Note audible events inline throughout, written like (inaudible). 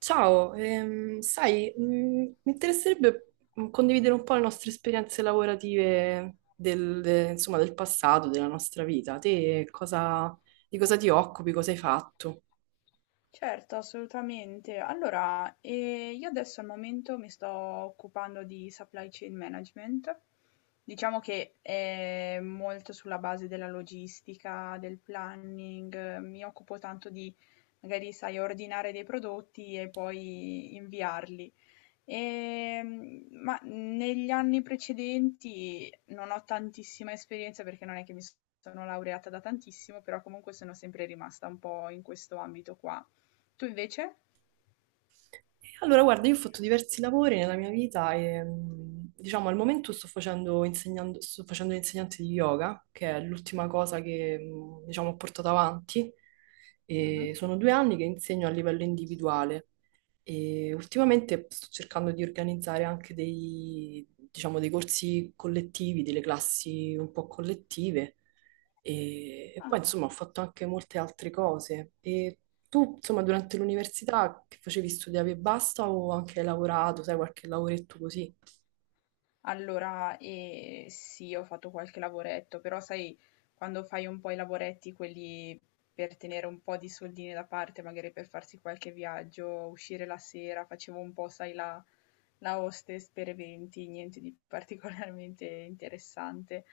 Ciao, sai, mi interesserebbe condividere un po' le nostre esperienze lavorative insomma, del passato, della nostra vita. Di cosa ti occupi, cosa hai fatto? Certo, assolutamente. Allora, io adesso al momento mi sto occupando di supply chain management. Diciamo che è molto sulla base della logistica, del planning, mi occupo tanto di, magari, sai, ordinare dei prodotti e poi inviarli. Ma negli anni precedenti non ho tantissima esperienza perché non è che mi sono laureata da tantissimo, però comunque sono sempre rimasta un po' in questo ambito qua. Tu invece? E allora, guarda, io ho fatto diversi lavori nella mia vita e, diciamo, al momento insegnando, sto facendo l'insegnante di yoga, che è l'ultima cosa che, diciamo, ho portato avanti. Mh-mh. E sono due anni che insegno a livello individuale. E ultimamente sto cercando di organizzare anche diciamo, dei corsi collettivi, delle classi un po' collettive. E poi, Ah. insomma, ho fatto anche molte altre cose. E tu, insomma, durante l'università che facevi studiavi e basta o anche hai lavorato, sai, qualche lavoretto così? Allora, sì, ho fatto qualche lavoretto, però sai quando fai un po' i lavoretti quelli per tenere un po' di soldini da parte, magari per farsi qualche viaggio, uscire la sera, facevo un po', sai, la hostess per eventi, niente di (laughs) particolarmente interessante.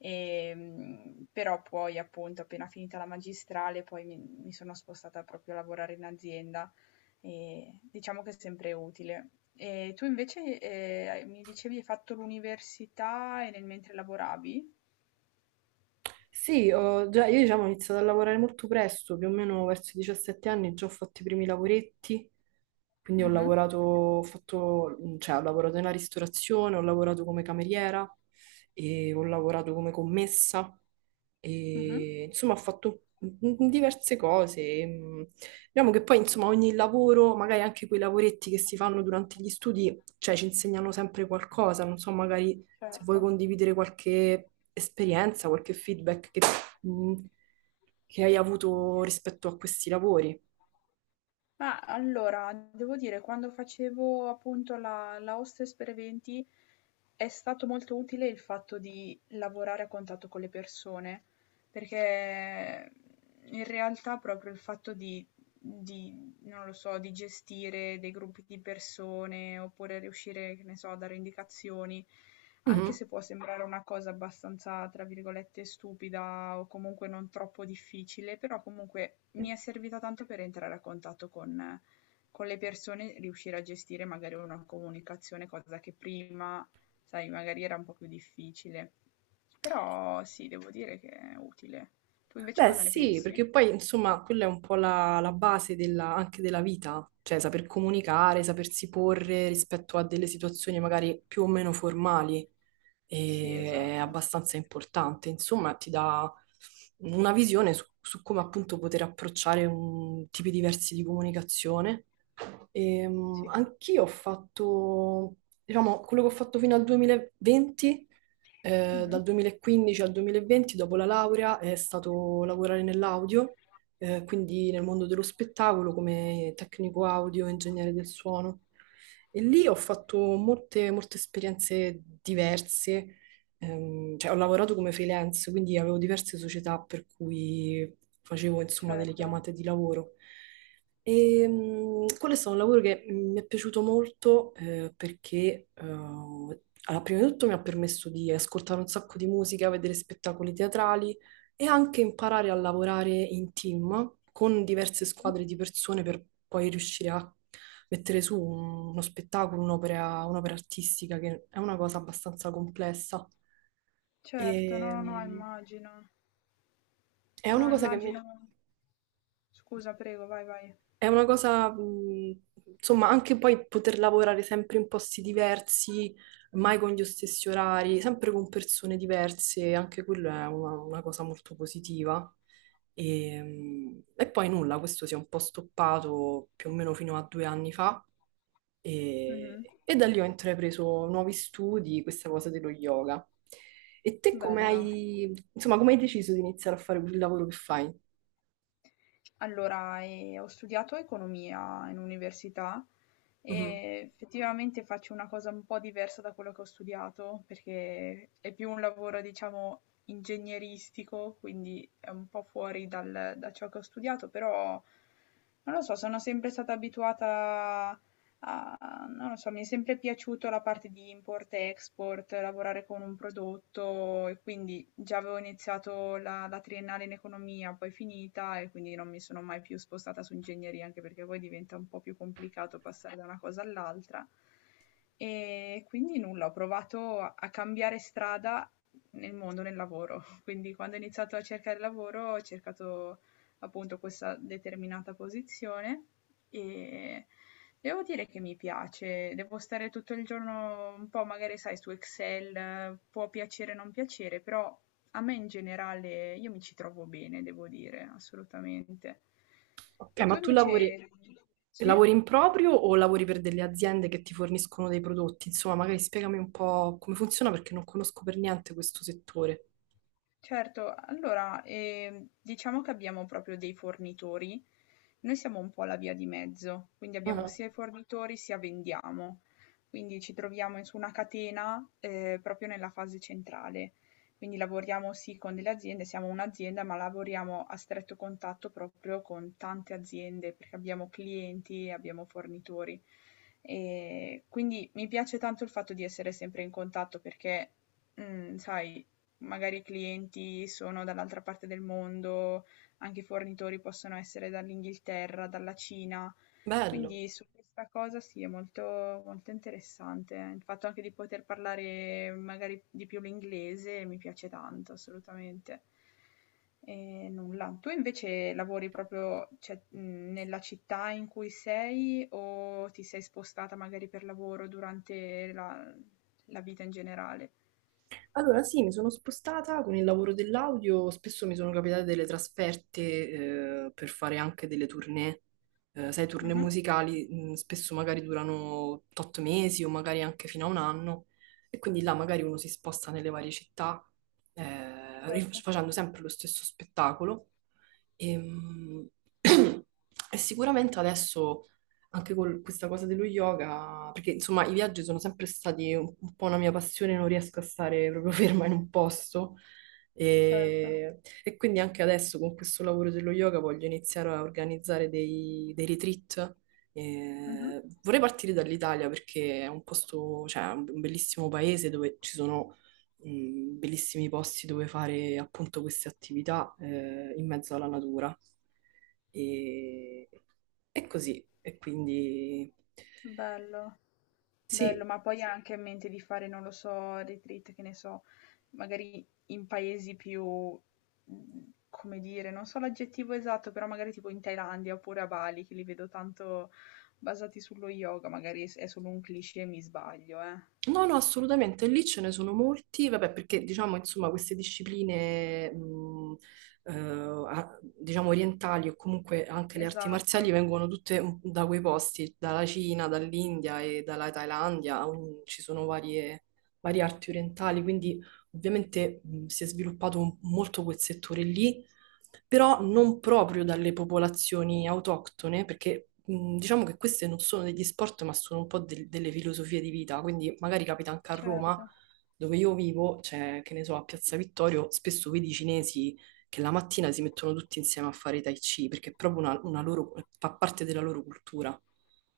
Però poi appunto appena finita la magistrale poi mi sono spostata proprio a lavorare in azienda e diciamo che è sempre utile. E tu invece, mi dicevi hai fatto l'università e nel mentre lavoravi? Sì, io diciamo, ho iniziato a lavorare molto presto, più o meno verso i 17 anni, già ho fatto i primi lavoretti, quindi ho Mh-mh, lavorato, cioè, ho lavorato nella ristorazione, ho lavorato come cameriera, e ho lavorato come commessa, mh-mh, e insomma ho fatto diverse cose. Mm. Diciamo che poi insomma ogni lavoro, magari anche quei lavoretti che si fanno durante gli studi, cioè ci insegnano sempre qualcosa, non so, magari se vuoi certo. condividere qualche esperienza, qualche feedback mh, che hai avuto rispetto a questi lavori. Ma allora, devo dire, quando facevo appunto la hostess per eventi, è stato molto utile il fatto di lavorare a contatto con le persone, perché in realtà proprio il fatto di non lo so, di gestire dei gruppi di persone oppure riuscire, che ne so, a dare indicazioni, anche Mhm. se può sembrare una cosa abbastanza, tra virgolette, stupida o comunque non troppo difficile, però comunque mi è servita tanto per entrare a contatto con le persone, riuscire a gestire magari una comunicazione, cosa che prima, sai, magari era un po' più difficile. Però sì, devo dire che è utile. Tu invece Beh, cosa ne sì, pensi? perché poi insomma quella è un po' la base anche della vita, cioè saper comunicare, sapersi porre rispetto a delle situazioni magari più o meno formali Sì, è esatto. abbastanza importante, insomma ti dà una visione su come appunto poter approcciare tipi diversi di comunicazione. Sì. Anch'io ho fatto, diciamo, quello che ho fatto fino al 2020, Mhm. dal 2015 al 2020, dopo la laurea, è stato lavorare nell'audio, quindi nel mondo dello spettacolo come tecnico audio, ingegnere del suono. E lì ho fatto molte, molte esperienze diverse, cioè ho lavorato come freelance, quindi avevo diverse società per cui facevo insomma delle Certo. chiamate di lavoro. Quello è stato un lavoro che mi è piaciuto molto perché allora, prima di tutto mi ha permesso di ascoltare un sacco di musica, vedere spettacoli teatrali e anche imparare a lavorare in team con diverse Mh-mh. squadre di persone per poi riuscire a mettere su uno spettacolo, un'opera, un'opera artistica, che è una cosa abbastanza complessa. E, Certo, no, no, no, mh, immagino. è una No, cosa immagino, scusa, prego, vai, vai. è una cosa, insomma, anche poi poter lavorare sempre in posti diversi, mai con gli stessi orari, sempre con persone diverse, anche quello è una cosa molto positiva. E poi nulla, questo si è un po' stoppato più o meno fino a due anni fa Mh-mh. e da lì ho intrapreso nuovi studi, questa cosa dello yoga. E te come Bello. hai, insomma, come hai deciso di iniziare a fare il lavoro che fai? Allora, ho studiato economia in università e effettivamente faccio una cosa un po' diversa da quello che ho studiato, perché è più un lavoro, diciamo, ingegneristico, quindi è un po' fuori dal da ciò che ho studiato, però non lo so, sono sempre stata abituata a non lo so, mi è sempre piaciuto la parte di import-export, lavorare con un prodotto e quindi già avevo iniziato la, la triennale in economia, poi finita e quindi non mi sono mai più spostata su ingegneria, anche perché poi diventa un po' più complicato passare da una cosa all'altra. E quindi nulla, ho provato a cambiare strada nel mondo, nel lavoro. (laughs) Quindi quando ho iniziato a cercare lavoro ho cercato appunto questa determinata posizione e devo dire che mi piace, devo stare tutto il giorno un po' magari sai su Excel, può piacere o non piacere, però a me in generale io mi ci trovo bene, devo dire, assolutamente. Ok, E tu ma invece sì? lavori in proprio o lavori per delle aziende che ti forniscono dei prodotti? Insomma, magari spiegami un po' come funziona perché non conosco per niente questo settore. Certo, allora, diciamo che abbiamo proprio dei fornitori. Noi siamo un po' la via di mezzo, quindi abbiamo Ah, sia i fornitori sia vendiamo. Quindi ci troviamo in- su una catena proprio nella fase centrale. Quindi lavoriamo sì con delle aziende, siamo un'azienda, ma lavoriamo a stretto contatto proprio con tante aziende perché abbiamo clienti, abbiamo fornitori. E quindi mi piace tanto il fatto di essere sempre in contatto perché, sai, magari i clienti sono dall'altra parte del mondo, anche i fornitori possono essere dall'Inghilterra, dalla Cina. bello. Quindi su questa cosa sì, è molto, molto interessante. Il fatto anche di poter parlare magari di più l'inglese mi piace tanto, assolutamente. E nulla. Tu invece lavori proprio, cioè, nella città in cui sei o ti sei spostata magari per lavoro durante la, la vita in generale? Allora, sì, mi sono spostata con il lavoro dell'audio, spesso mi sono capitate delle trasferte per fare anche delle tournée. Sai, tournée Mhm. musicali spesso magari durano 8 mesi o magari anche fino a un anno e quindi là magari uno si sposta nelle varie città Certo. facendo sempre lo stesso spettacolo. E, mh, (clears throat) e sicuramente adesso anche con questa cosa dello yoga, perché insomma i viaggi sono sempre stati un po' una mia passione, non riesco a stare proprio (laughs) ferma in un posto. Certo. E quindi anche adesso con questo lavoro dello yoga voglio iniziare a organizzare dei retreat. Mh-mh. Vorrei partire dall'Italia perché è un posto, cioè è un bellissimo paese dove ci sono bellissimi posti dove fare appunto queste attività in mezzo alla natura. E, e così, e quindi Bello. Bello, sì, ma poi ha anche in mente di fare, non lo so, retreat, che ne so, magari in paesi più, come dire, non so l'aggettivo esatto, però magari tipo in Thailandia oppure a Bali, che li vedo tanto basati sullo yoga, magari s è solo un cliché e mi sbaglio, eh. No, no, assolutamente. Lì ce ne sono molti, vabbè, perché diciamo, insomma, queste discipline, diciamo, orientali o comunque anche le arti Esatto, marziali vengono tutte da quei posti, dalla Cina, dall'India e dalla Thailandia, ci sono varie arti orientali, quindi ovviamente si è sviluppato molto quel settore lì, però non proprio dalle popolazioni autoctone, perché diciamo che queste non sono degli sport, ma sono un po' delle filosofie di vita, quindi magari capita anche a Roma, certo, dove io vivo, cioè, che ne so, a Piazza Vittorio, spesso vedi i cinesi che la mattina si mettono tutti insieme a fare Tai Chi, perché è proprio una loro, fa parte della loro cultura.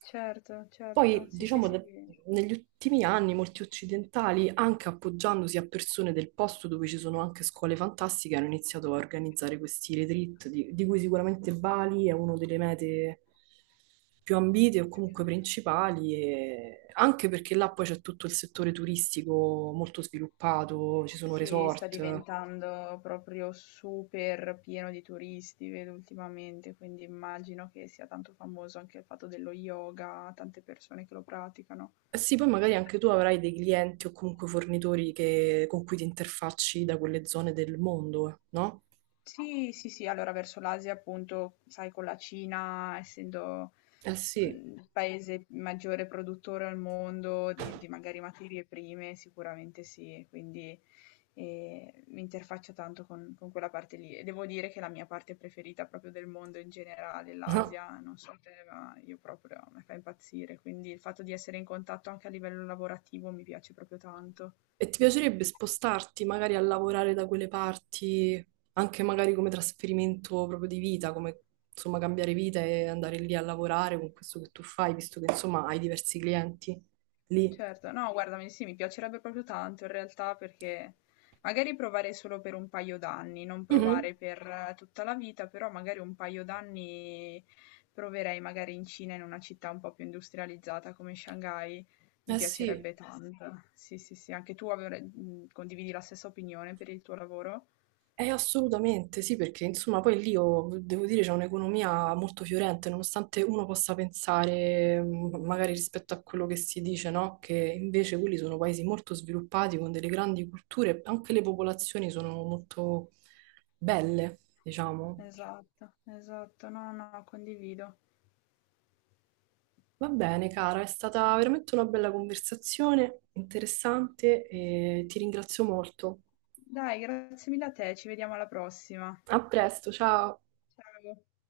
certo, certo. Poi, Sì, sì, sì. Negli ultimi anni molti occidentali, anche appoggiandosi a persone del posto dove ci sono anche scuole fantastiche, hanno iniziato a organizzare questi retreat, di cui sicuramente Bali è una delle mete più ambite o Sì. comunque principali, anche perché là poi c'è tutto il settore turistico molto sviluppato, ci sono Sì, sta resort. diventando proprio super pieno di turisti, vedo ultimamente, quindi immagino che sia tanto famoso anche il fatto dello yoga, tante persone che lo praticano. Eh sì, poi magari anche tu avrai dei clienti o comunque fornitori con cui ti interfacci da quelle zone del mondo, no? Sì, sì, sì, allora verso l'Asia appunto, sai, con la Cina, essendo Eh sì. Il paese maggiore produttore al mondo di magari materie prime, sicuramente sì, quindi, mi interfaccio tanto con quella parte lì e devo dire che è la mia parte preferita proprio del mondo in generale, (laughs) l'Asia, non so te, ma io proprio mi fa impazzire, quindi il fatto di essere in contatto anche a livello lavorativo mi piace proprio tanto. E ti piacerebbe spostarti magari a lavorare da quelle parti, anche magari come trasferimento proprio di vita, come insomma cambiare vita e andare lì a lavorare con questo che tu fai, visto che insomma hai diversi clienti lì. Certo, no guarda, mi sì, mi piacerebbe proprio tanto in realtà perché magari provare solo per un paio d'anni, non Mhm. provare per tutta la vita, però magari un paio d'anni proverei magari in Cina, in una città un po' più industrializzata come Shanghai, mi Eh sì. piacerebbe Eh sì. tanto. Sì, sì, sì, anche tu avre- condividi la stessa opinione per il tuo lavoro? Assolutamente sì, perché insomma poi lì io devo dire c'è un'economia molto fiorente, nonostante uno possa pensare magari rispetto a quello che si dice, no? Che invece quelli sono paesi molto sviluppati con delle grandi culture, anche le popolazioni sono molto belle, diciamo. Esatto, esatto, no, no, condivido. Va bene, cara, è stata veramente una bella conversazione, interessante e ti ringrazio molto. Dai, grazie mille a te, ci vediamo alla prossima. A presto, ciao! Ciao.